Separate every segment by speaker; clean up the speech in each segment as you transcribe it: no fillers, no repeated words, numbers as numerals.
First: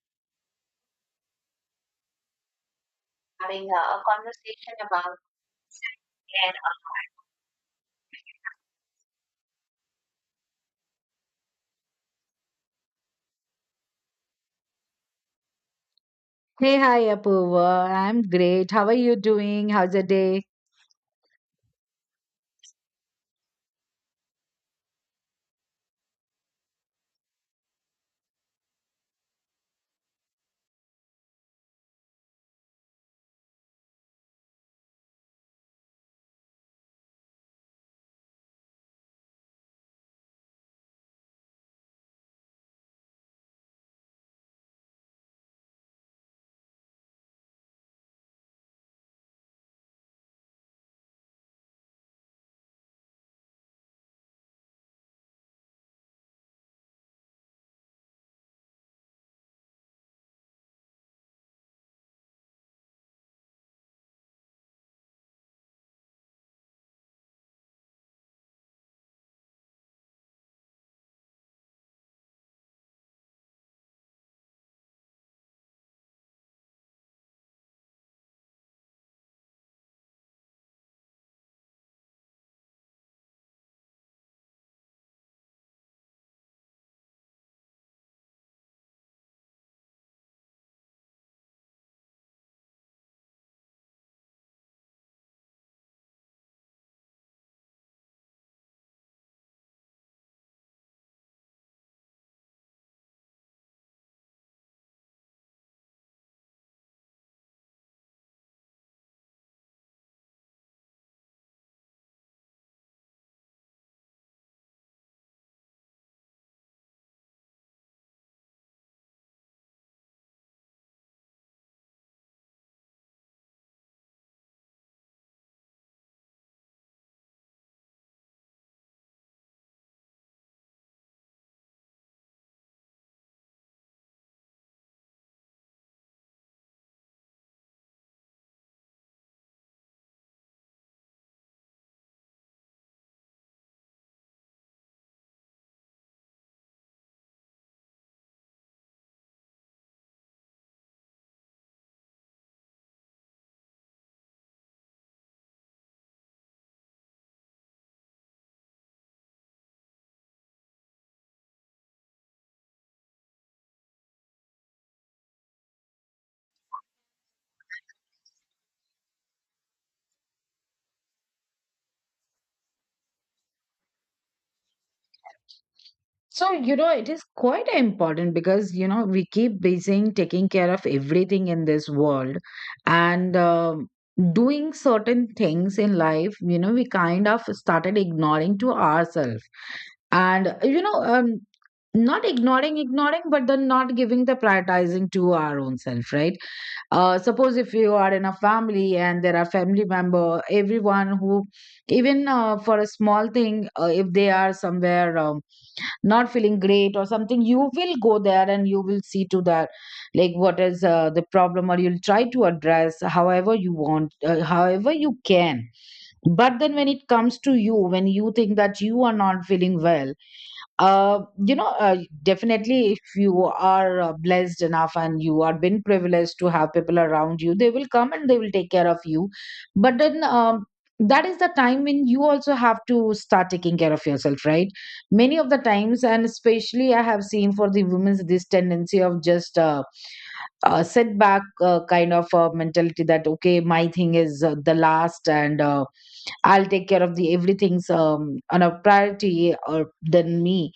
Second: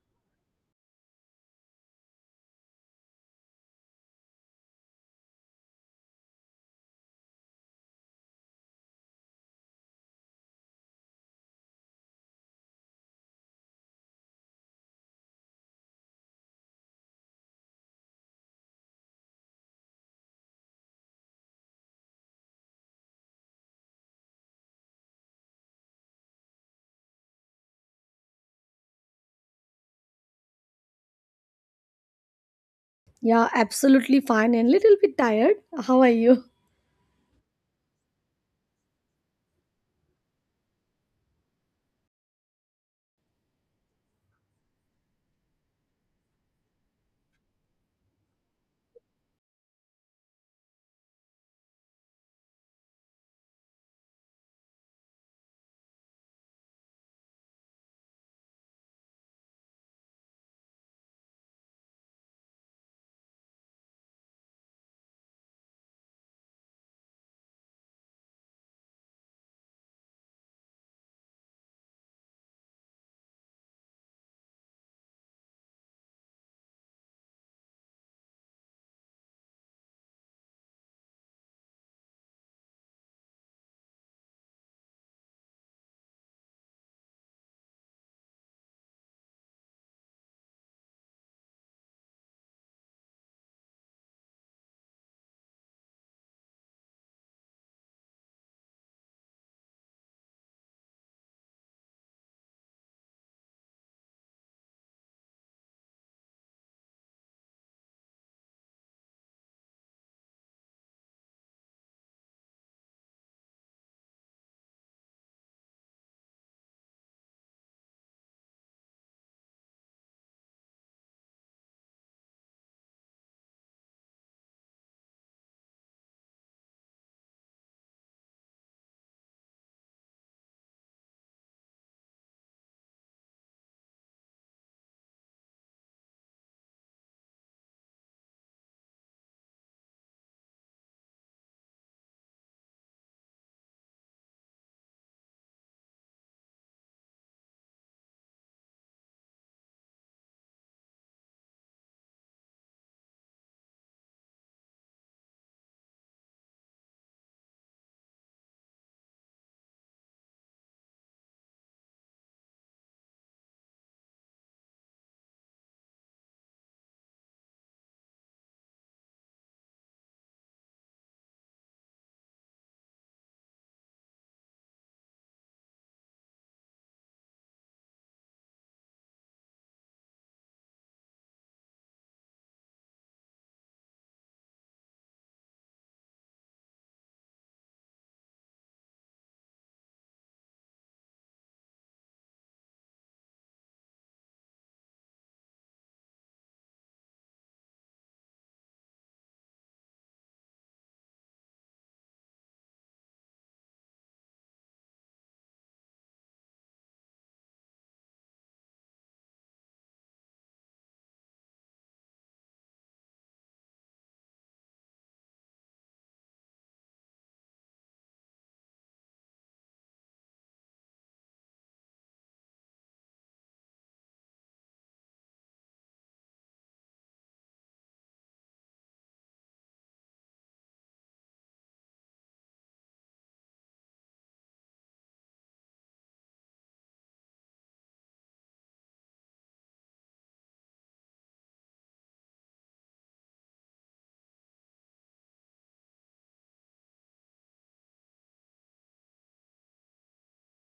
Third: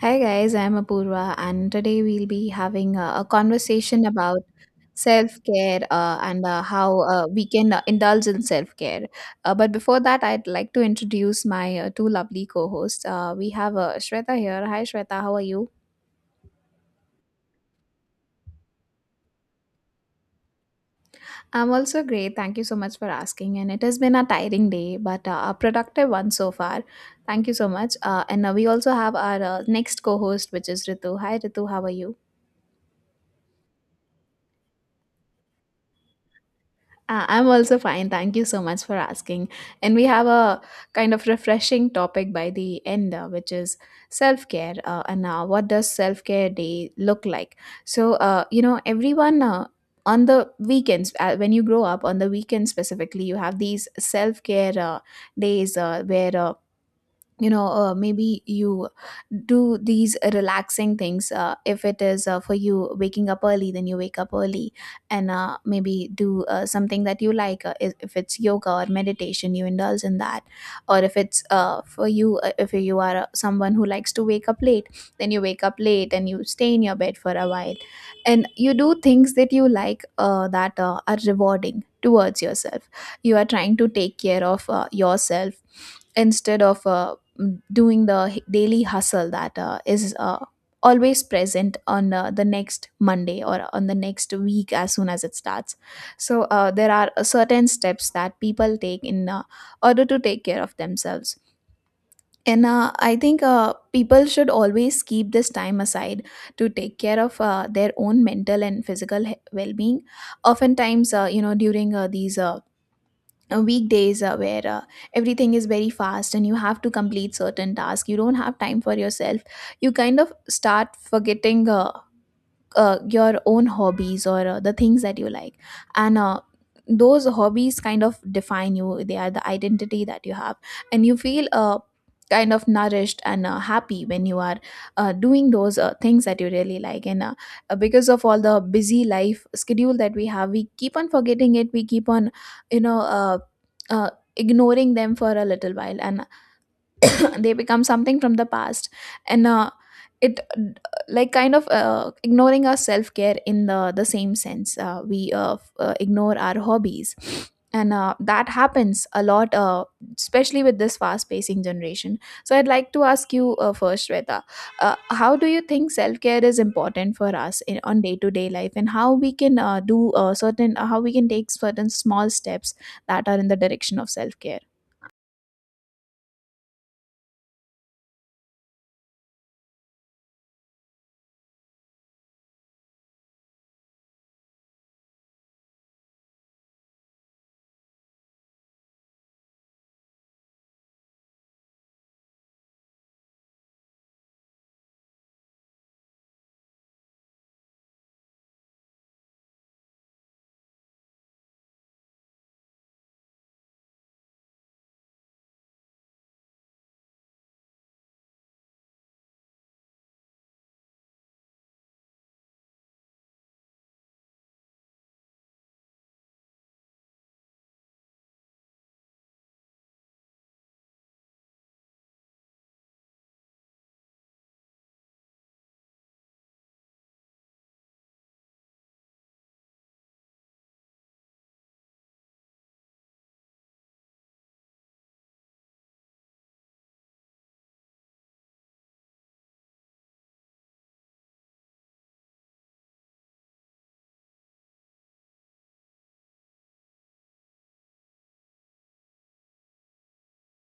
Speaker 1: Hi guys, I'm Apurva, and today we'll be having a conversation about self-care and how we can indulge in self-care. But before that, I'd like to introduce my two lovely co-hosts. We have Shweta here. Hi Shweta, how are you?
Speaker 2: Hey, hi, Apurva. I'm great. How are you doing? How's the day?
Speaker 1: I'm also great. Thank you so much for asking. And it has been a tiring day, but a productive one so far. Thank you so much. And we also have our next co-host, which is Ritu. Hi Ritu, how are you?
Speaker 3: Yeah, absolutely fine and little bit tired. How are you?
Speaker 1: I'm also fine. Thank you so much for asking. And we have a kind of refreshing topic by the end, which is self care. And what does self care day look like? So, everyone. On the weekends, when you grow up, on the weekends specifically, you have these self care days where maybe you do these relaxing things, if it is, for you waking up early, then you wake up early and maybe do something that you like, if it's yoga or meditation, you indulge in that, or if it's, for you, if you are someone who likes to wake up late, then you wake up late and you stay in your bed for a while and you do things that you like, that are rewarding towards yourself. You are trying to take care of yourself instead of, doing the daily hustle that is always present on the next Monday or on the next week as soon as it starts. So there are certain steps that people take in order to take care of themselves. And I think people should always keep this time aside to take care of their own mental and physical well-being. Oftentimes, during these weekdays where everything is very fast and you have to complete certain tasks, you don't have time for yourself. You kind of start forgetting your own hobbies or the things that you like, and those hobbies kind of define you. They are the identity that you have, and you feel kind of nourished and happy when you are doing those things that you really like. And because of all the busy life schedule that we have, we keep on forgetting it. We keep on, you know uh, uh, ignoring them for a little while, and they become something from the past. And it, like, kind of ignoring our self care in the same sense, we ignore our hobbies, and that happens a lot, especially with this fast pacing generation. So I'd like to ask you, first Shweta, how do you think self care is important for us in, on day to day life, and how we can do certain, how we can take certain small steps that are in the direction of self care?
Speaker 2: So, you know, it is quite important because, you know, we keep busy taking care of everything in this world and doing certain things in life, you know, we kind of started ignoring to ourselves. And, you know, not ignoring but then not giving the prioritizing to our own self, right? Suppose if you are in a family and there are family member, everyone who even for a small thing, if they are somewhere, not feeling great or something, you will go there and you will see to that, like what is the problem, or you'll try to address however you want, however you can. But then when it comes to you, when you think that you are not feeling well, uh, you know, uh, definitely, if you are blessed enough and you are been privileged to have people around you, they will come and they will take care of you. But then, that is the time when you also have to start taking care of yourself, right? Many of the times, and especially I have seen for the women's this tendency of just setback kind of a mentality that okay, my thing is the last, and I'll take care of the everything's on a priority or than me.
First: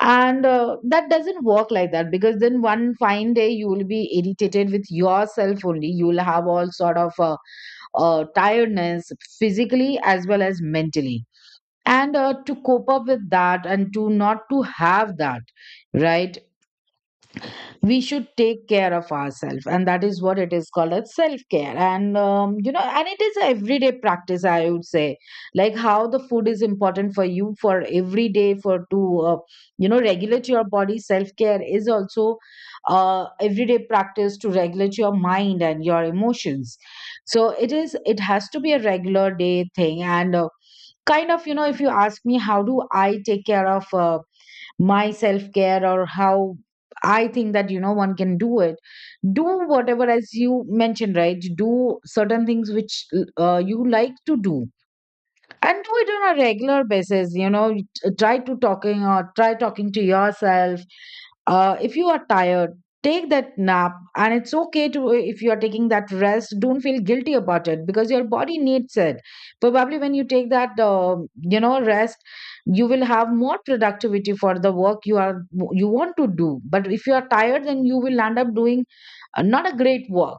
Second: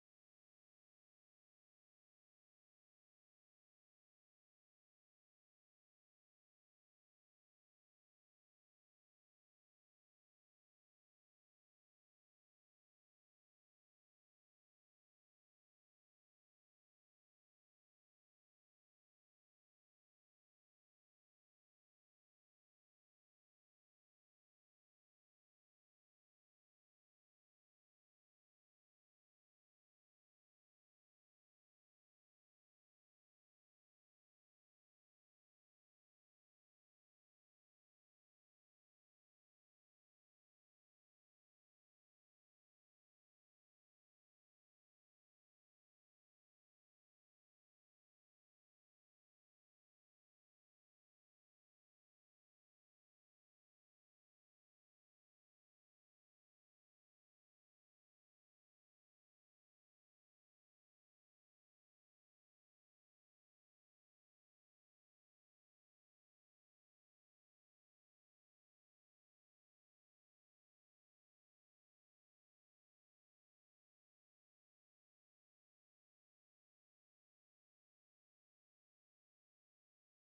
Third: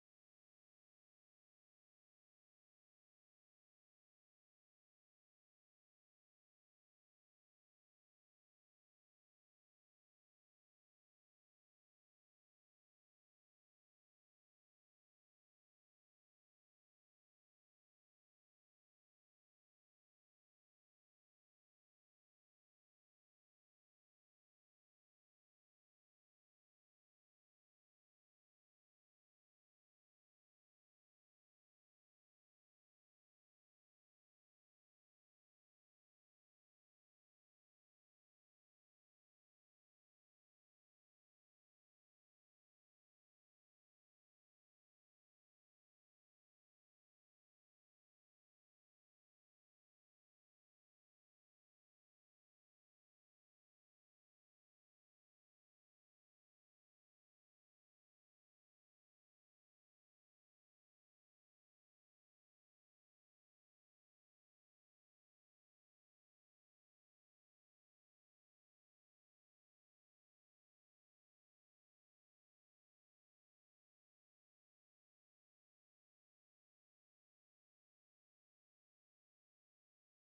Speaker 2: And that doesn't work like that, because then one fine day you will be irritated with yourself only, you will have all sort of tiredness physically as well as mentally. And to cope up with that and to not to have that, right, we should take care of ourselves, and that is what it is called as self-care. And you know, and it is a everyday practice, I would say. Like how the food is important for you for every day for to you know regulate your body, self-care is also everyday practice to regulate your mind and your emotions. So it is, it has to be a regular day thing. And kind of, you know, if you ask me how do I take care of my self care, or how I think that, you know, one can do it. Do whatever, as you mentioned, right? Do certain things which you like to do, and do it on a regular basis. You know, try talking to yourself if you are tired, take that nap, and it's okay to if you are taking that rest. Don't feel guilty about it, because your body needs it. Probably when you take that, rest, you will have more productivity for the work you want to do. But if you are tired, then you will end up doing not a great work.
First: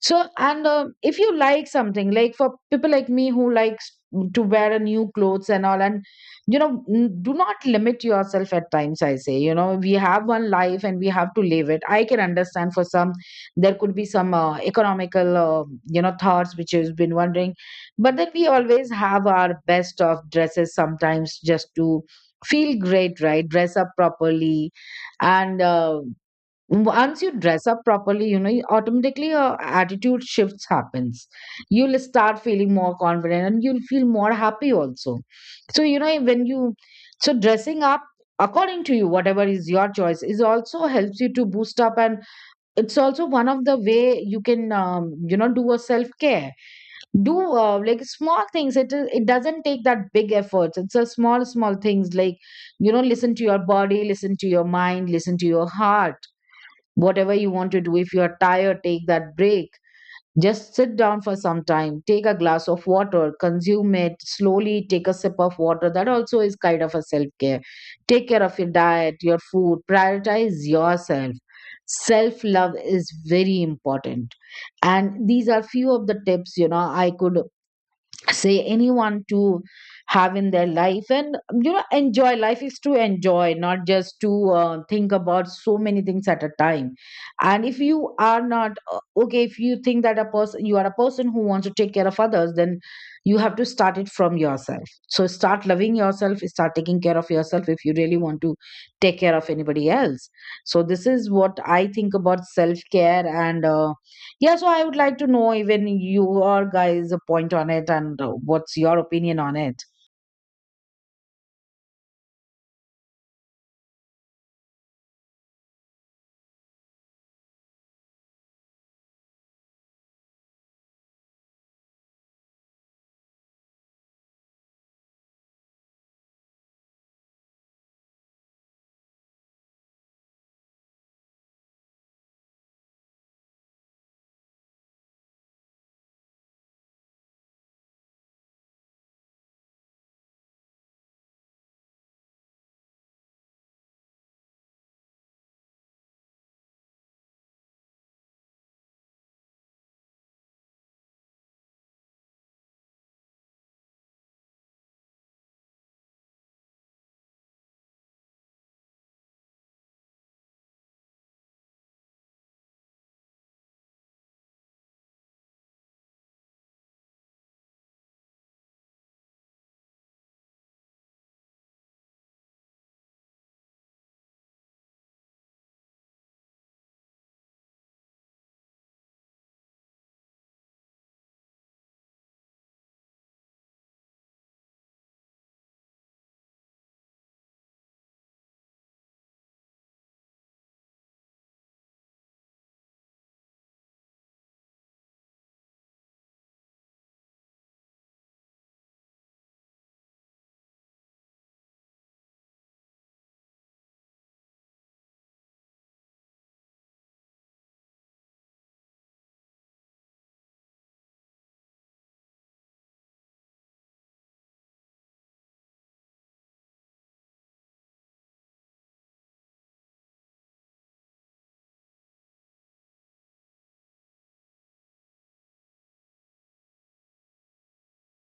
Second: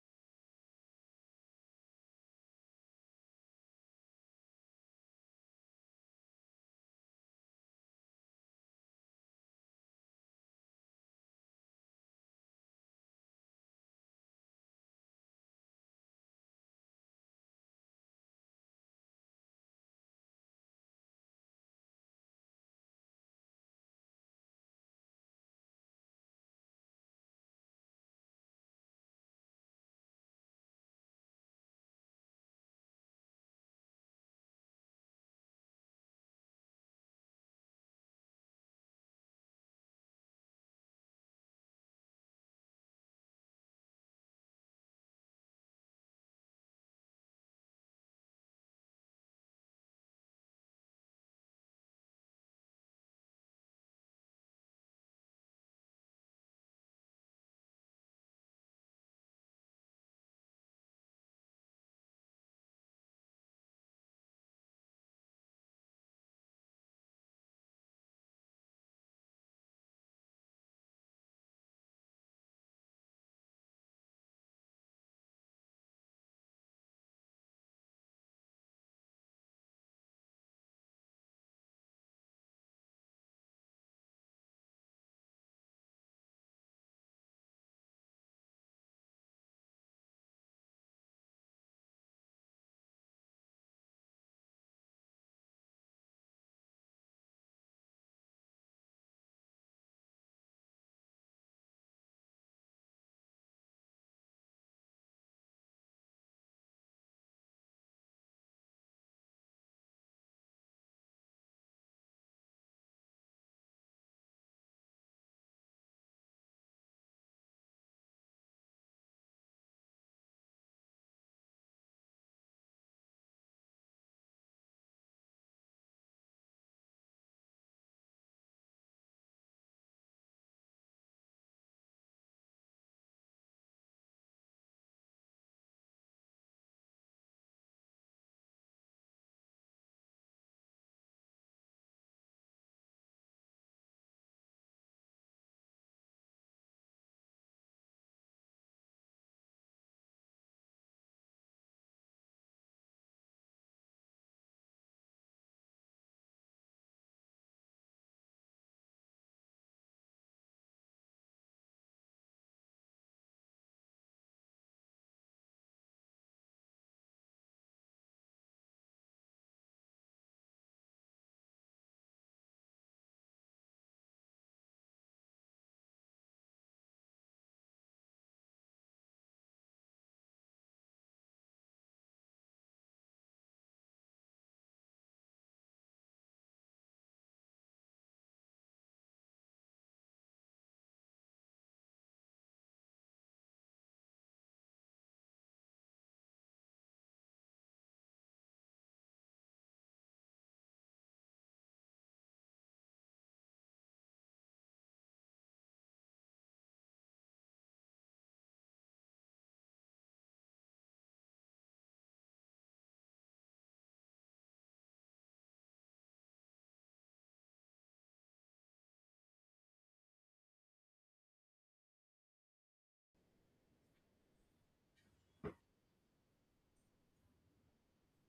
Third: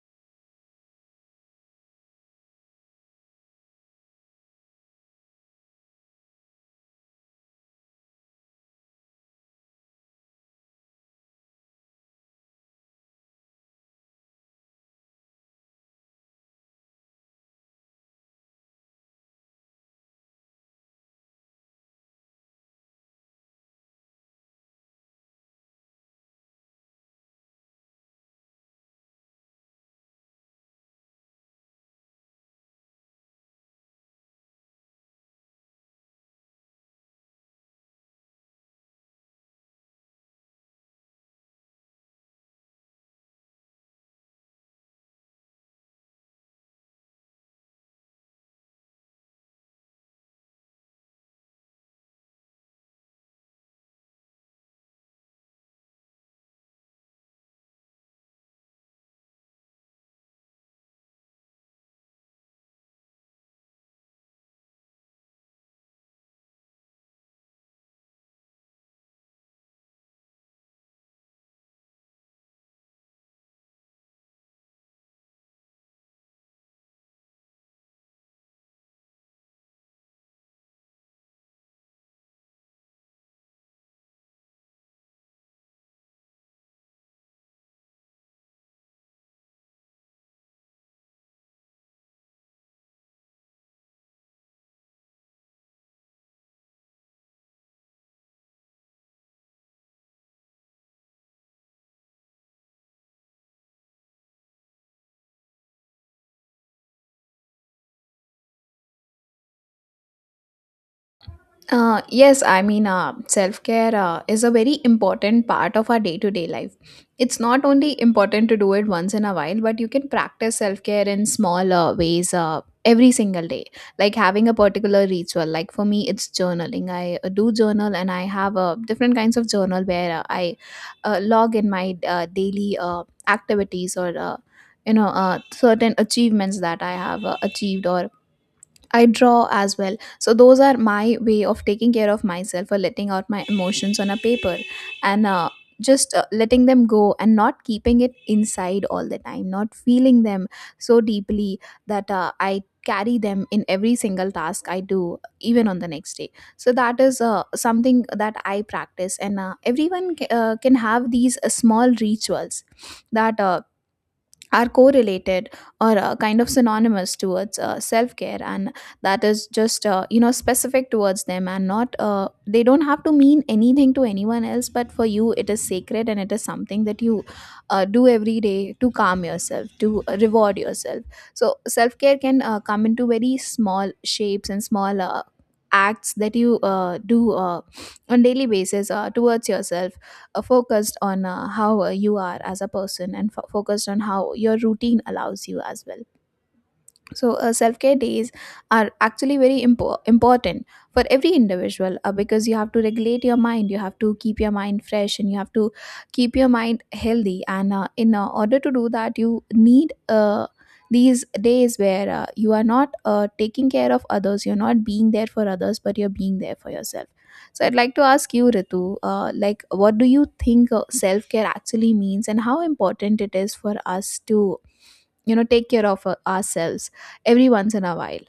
Speaker 2: So, and if you like something, like for people like me who likes to wear a new clothes and all, and you know, do not limit yourself. At times I say, you know, we have one life and we have to live it. I can understand for some there could be some economical you know thoughts which has been wondering, but then we always have our best of dresses sometimes just to feel great, right? Dress up properly. And once you dress up properly, you know, you automatically your attitude shifts happens. You'll start feeling more confident and you'll feel more happy also. So you know, when you, so dressing up according to you whatever is your choice is also helps you to boost up. And it's also one of the way you can you know do a self care. Do like small things. It doesn't take that big efforts. It's a small small things like, you know, listen to your body, listen to your mind, listen to your heart. Whatever you want to do, if you're tired, take that break. Just sit down for some time, take a glass of water, consume it slowly, take a sip of water. That also is kind of a self care. Take care of your diet, your food, prioritize yourself. Self love is very important, and these are few of the tips, you know, I could say anyone to have in their life. And you know, enjoy life is to enjoy, not just to think about so many things at a time. And if you are not okay, if you think that a person, you are a person who wants to take care of others, then you have to start it from yourself. So start loving yourself, start taking care of yourself, if you really want to take care of anybody else. So this is what I think about self care. And yeah, so I would like to know even your guys' point on it, and what's your opinion on it.
Speaker 1: Yes, I mean, self care is a very important part of our day to day life. It's not only important to do it once in a while, but you can practice self care in small ways every single day. Like having a particular ritual. Like for me, it's journaling. I do journal, and I have different kinds of journal where I log in my daily activities, or certain achievements that I have achieved, or I draw as well. So those are my way of taking care of myself or letting out my emotions on a paper, and just letting them go and not keeping it inside all the time, not feeling them so deeply that I carry them in every single task I do, even on the next day. So that is something that I practice, and everyone can have these small rituals that are correlated or kind of synonymous towards self-care, and that is just, specific towards them, and not, they don't have to mean anything to anyone else, but for you it is sacred and it is something that you do every day to calm yourself, to reward yourself. So self-care can come into very small shapes and small acts that you do on daily basis towards yourself, focused on how you are as a person, and focused on how your routine allows you as well. So self-care days are actually very important for every individual, because you have to regulate your mind, you have to keep your mind fresh, and you have to keep your mind healthy, and in order to do that you need these days where you are not taking care of others, you're not being there for others, but you're being there for yourself. So I'd like to ask you, Ritu, like, what do you think self-care actually means, and how important it is for us to, you know, take care of ourselves every once in a while.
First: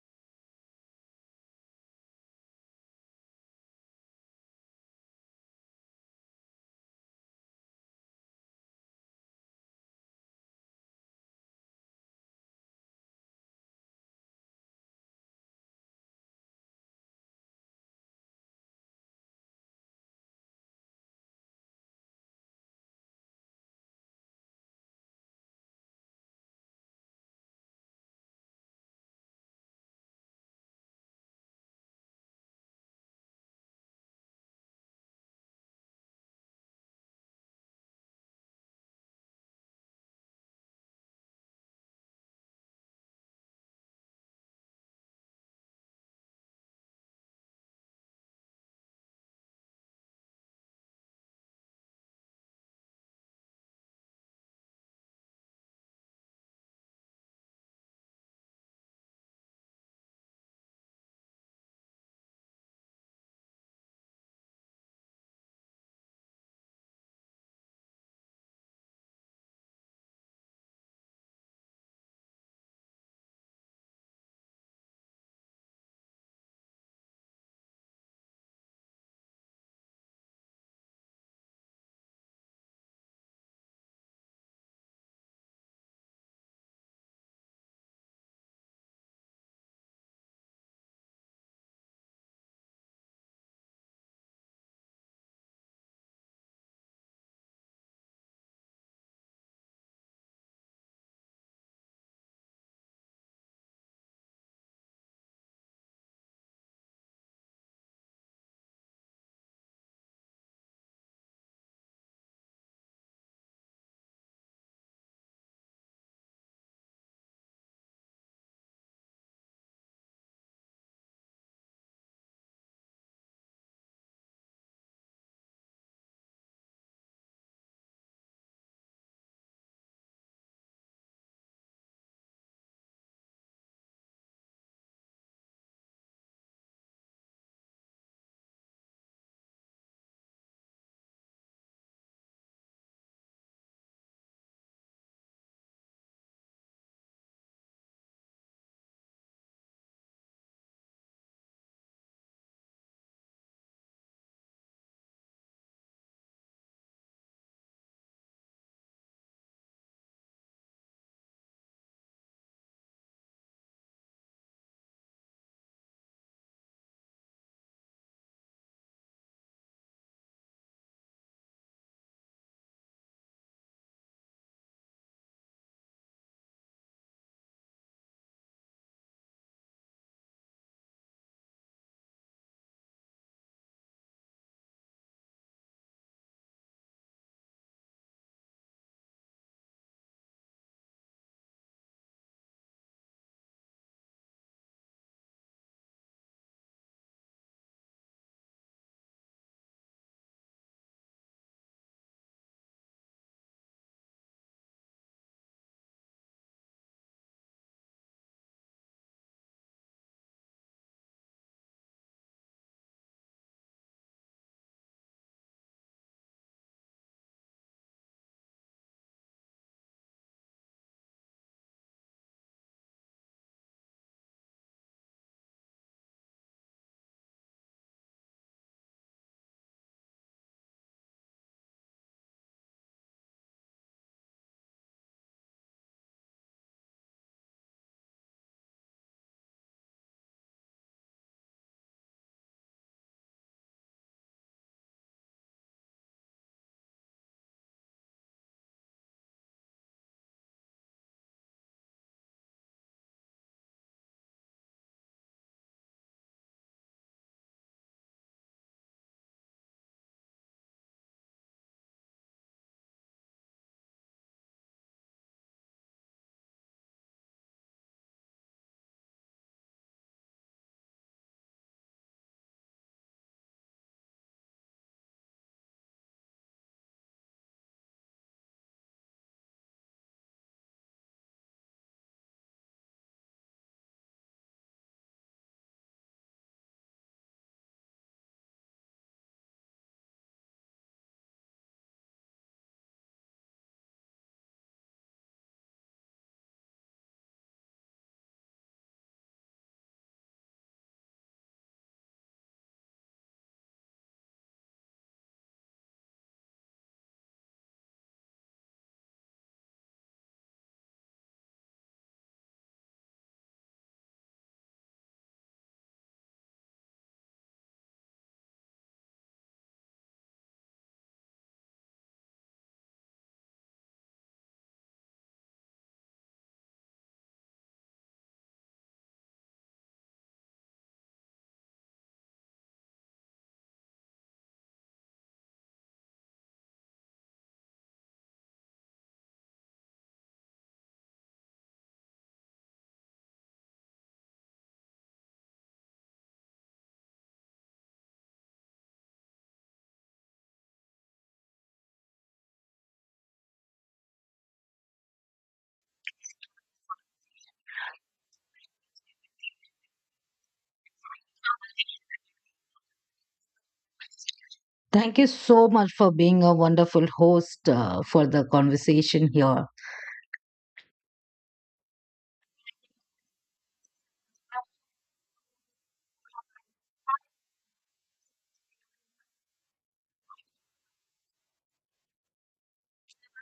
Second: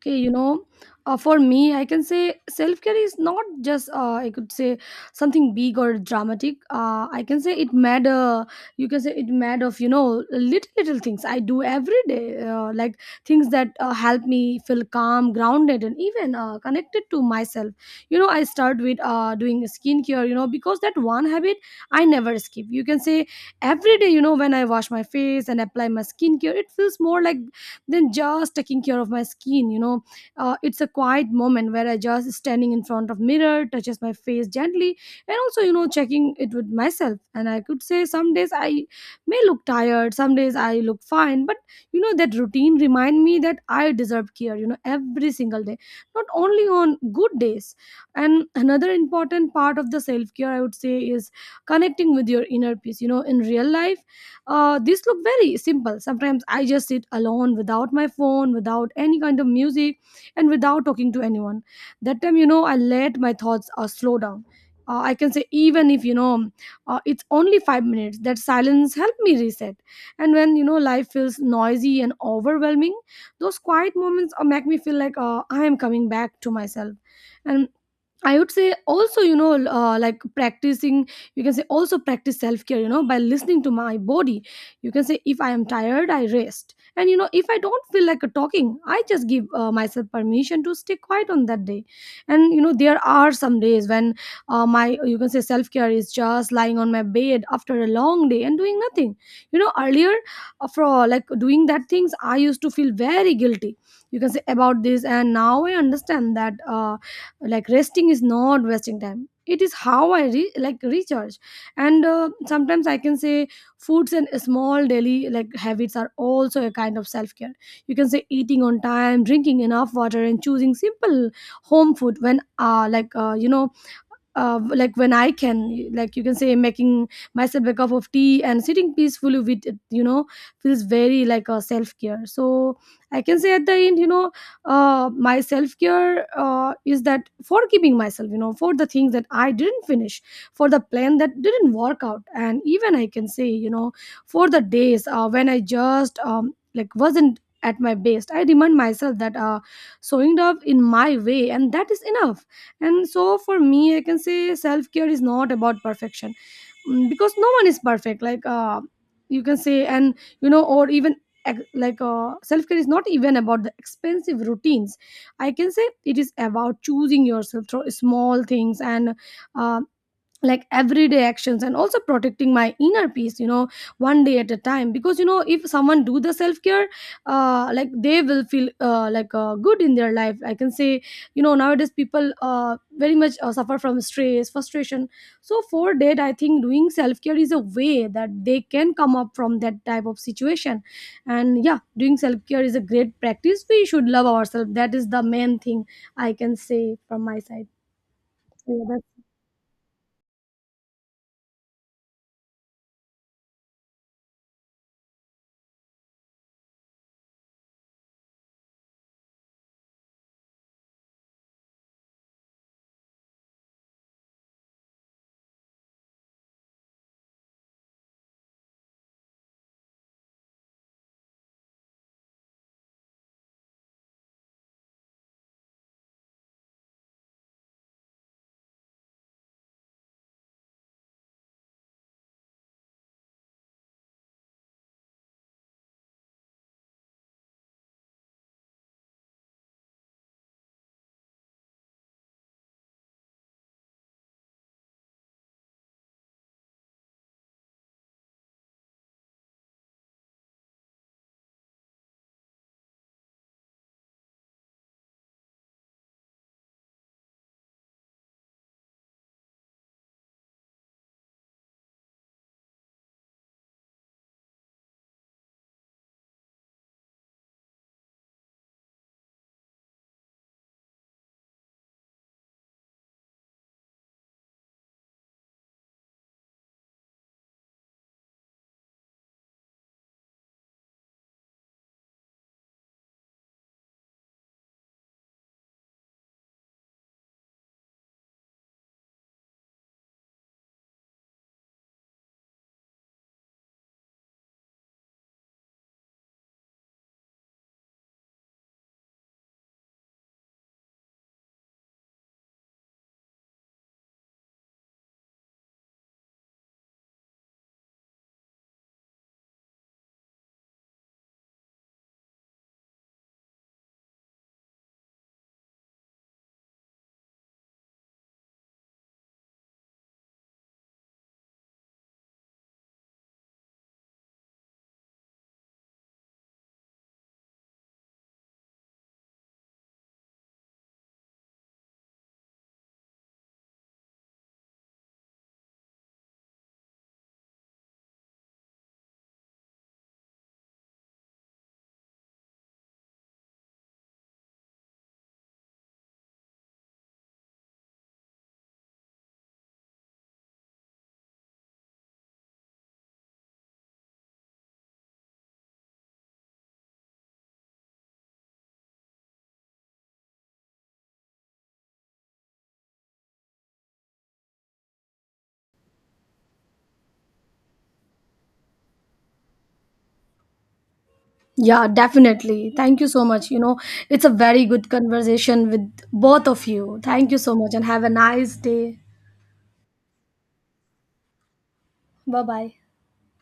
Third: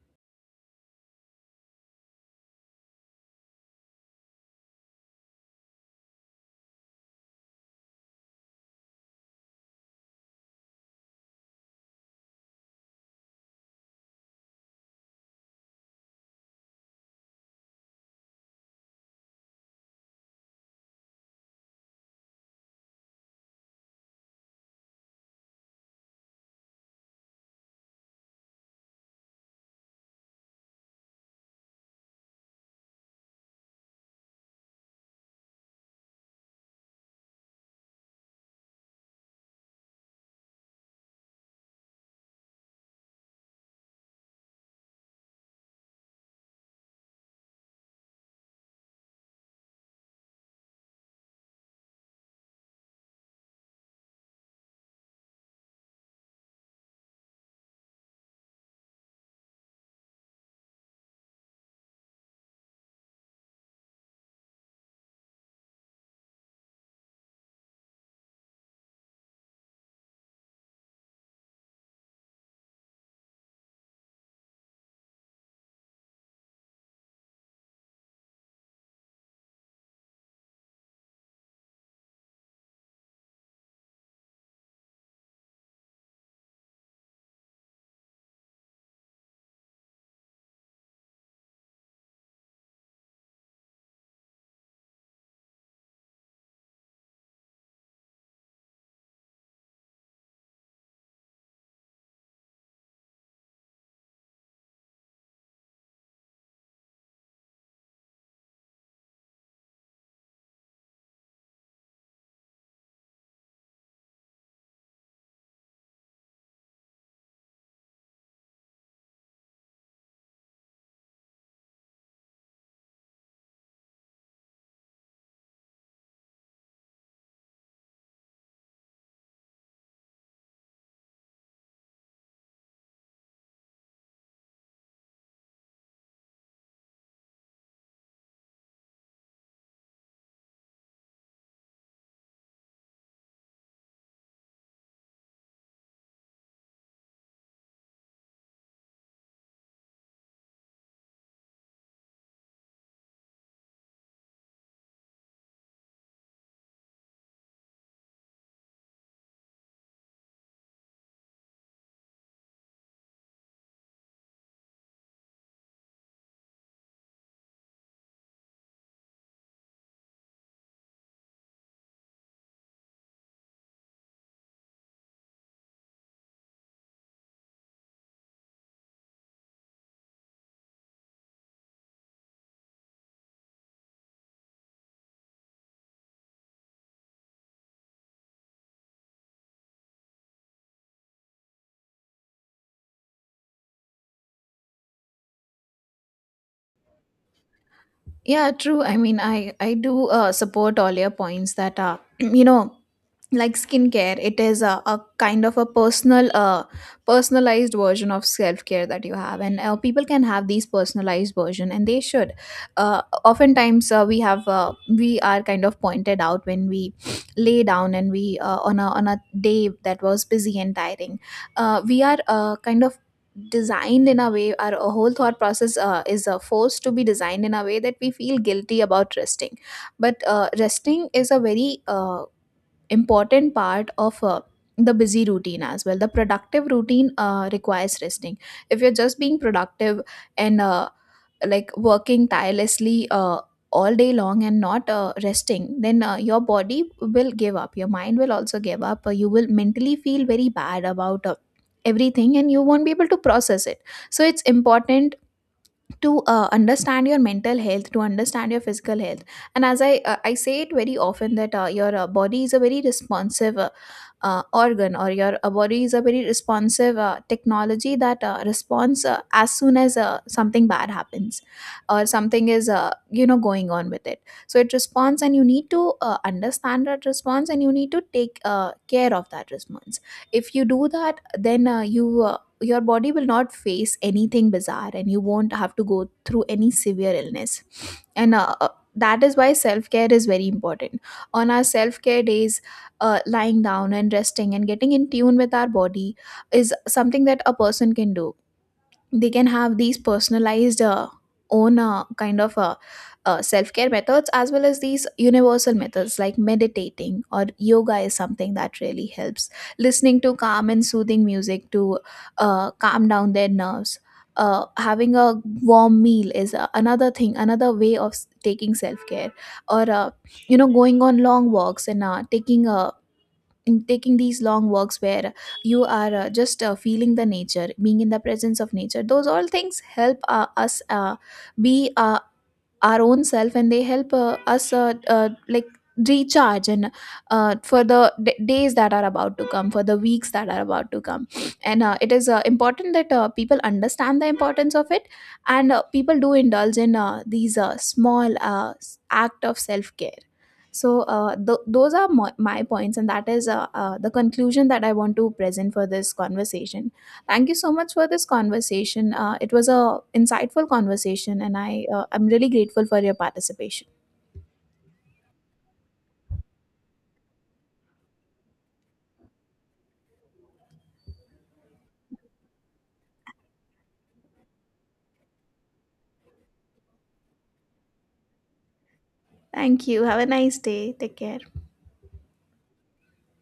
Speaker 3: Okay, you know, for me, I can say self-care is not just I could say something big or dramatic. I can say it matter, you can say, it matter of, you know, little little things I do every day, like things that help me feel calm, grounded, and even connected to myself. You know, I start with doing skincare, you know, because that one habit I never skip, you can say, every day. You know, when I wash my face and apply my skincare, it feels more like than just taking care of my skin, you know. It's a quiet moment where I just standing in front of mirror touches my face gently, and also, you know, checking it with myself. And I could say, some days I may look tired, some days I look fine, but you know, that routine remind me that I deserve care, you know, every single day, not only on good days. And another important part of the self care, I would say, is connecting with your inner peace, you know, in real life. This look very simple. Sometimes I just sit alone without my phone, without any kind of music, and without talking to anyone. That time, you know, I let my thoughts slow down. I can say, even if, you know, it's only 5 minutes, that silence helped me reset. And when, you know, life feels noisy and overwhelming, those quiet moments make me feel like I am coming back to myself. And I would say also, you know, like practicing, you can say, also practice self care, you know, by listening to my body. You can say, if I am tired, I rest. And, you know, if I don't feel like a talking, I just give myself permission to stay quiet on that day. And, you know, there are some days when my, you can say, self care is just lying on my bed after a long day and doing nothing. You know, earlier, for like doing that things, I used to feel very guilty. You can say about this. And now I understand that. Like resting is not wasting time, it is how like recharge. And sometimes I can say foods and small daily like habits are also a kind of self care. You can say eating on time, drinking enough water, and choosing simple home food, when like you know, like when I can, like you can say, making myself a cup of tea and sitting peacefully with it, you know, feels very like a self care. So I can say at the end, you know, my self care is that forgiving myself, you know, for the things that I didn't finish, for the plan that didn't work out, and even I can say, you know, for the days when I just like wasn't at my best. I remind myself that, showing up in my way, and that is enough. And so for me, I can say self-care is not about perfection. Because no one is perfect, like you can say, and you know, or even like self-care is not even about the expensive routines, I can say. It is about choosing yourself through small things and uh, like everyday actions, and also protecting my inner peace, you know, one day at a time. Because, you know, if someone do the self care, like they will feel like good in their life, I can say. You know, nowadays people very much suffer from stress, frustration. So for that, I think doing self care is a way that they can come up from that type of situation. And yeah, doing self care is a great practice. We should love ourselves. That is the main thing I can say from my side.
Speaker 1: Yeah, true.
Speaker 3: Yeah,
Speaker 1: I
Speaker 3: that's
Speaker 1: mean, I do support all your points that are, you know, like skincare. It is a kind of a personal, personalized version of self-care that you have, and people can have these personalized version, and they should. Oftentimes, we have, we are kind of pointed out when we lay down, and we, on a day that was busy and tiring, we are kind of designed in a way, our whole thought process is forced to be designed in a way that we feel guilty about resting. But resting is a very important part of the busy routine as well. The productive routine requires resting. If you're just being productive and like working tirelessly all day long and not resting, then your body will give up. Your mind will also give up. You will mentally feel very bad about, everything, and you won't be able to process it. So it's important to understand your mental health, to understand your physical health. And as I, I say it very often, that your body is a very responsive organ, or your body is a very responsive technology that responds as soon as something bad happens or something is, you know, going on with it. So it responds, and you need to understand that response, and you need to take care of that response. If you do that, then you, your body will not face anything bizarre, and you won't have to go through any severe illness. And that is why self care is very important. On our self care days, lying down and resting and getting in tune with our body is something that a person can do. They can have these personalized own self-care methods, as well as these universal methods like meditating or yoga is something that really helps. Listening to calm and soothing music to calm down their nerves. Having a warm meal is another thing, another way of taking self-care. Or going on long walks and taking a, in taking these long walks where you are just feeling the nature, being in the presence of nature, those all things help us be our own self, and they help us like recharge, and for the days that are about to come, for the weeks that are about to come. And it is important that people understand the importance of it, and people do indulge in these small act of self-care. So those are my points, and that is the conclusion that I want to present for this conversation. Thank you so much for this conversation. It was a insightful conversation, and I'm really grateful for your participation.
Speaker 2: Thank you so much for being a wonderful host for the conversation here.
Speaker 3: Yeah, definitely. Thank you so much. You know, it's a very good conversation with both of you. Thank you so much, and have a nice day.
Speaker 1: Thank you. Have a nice day. Take care.
Speaker 3: Bye bye.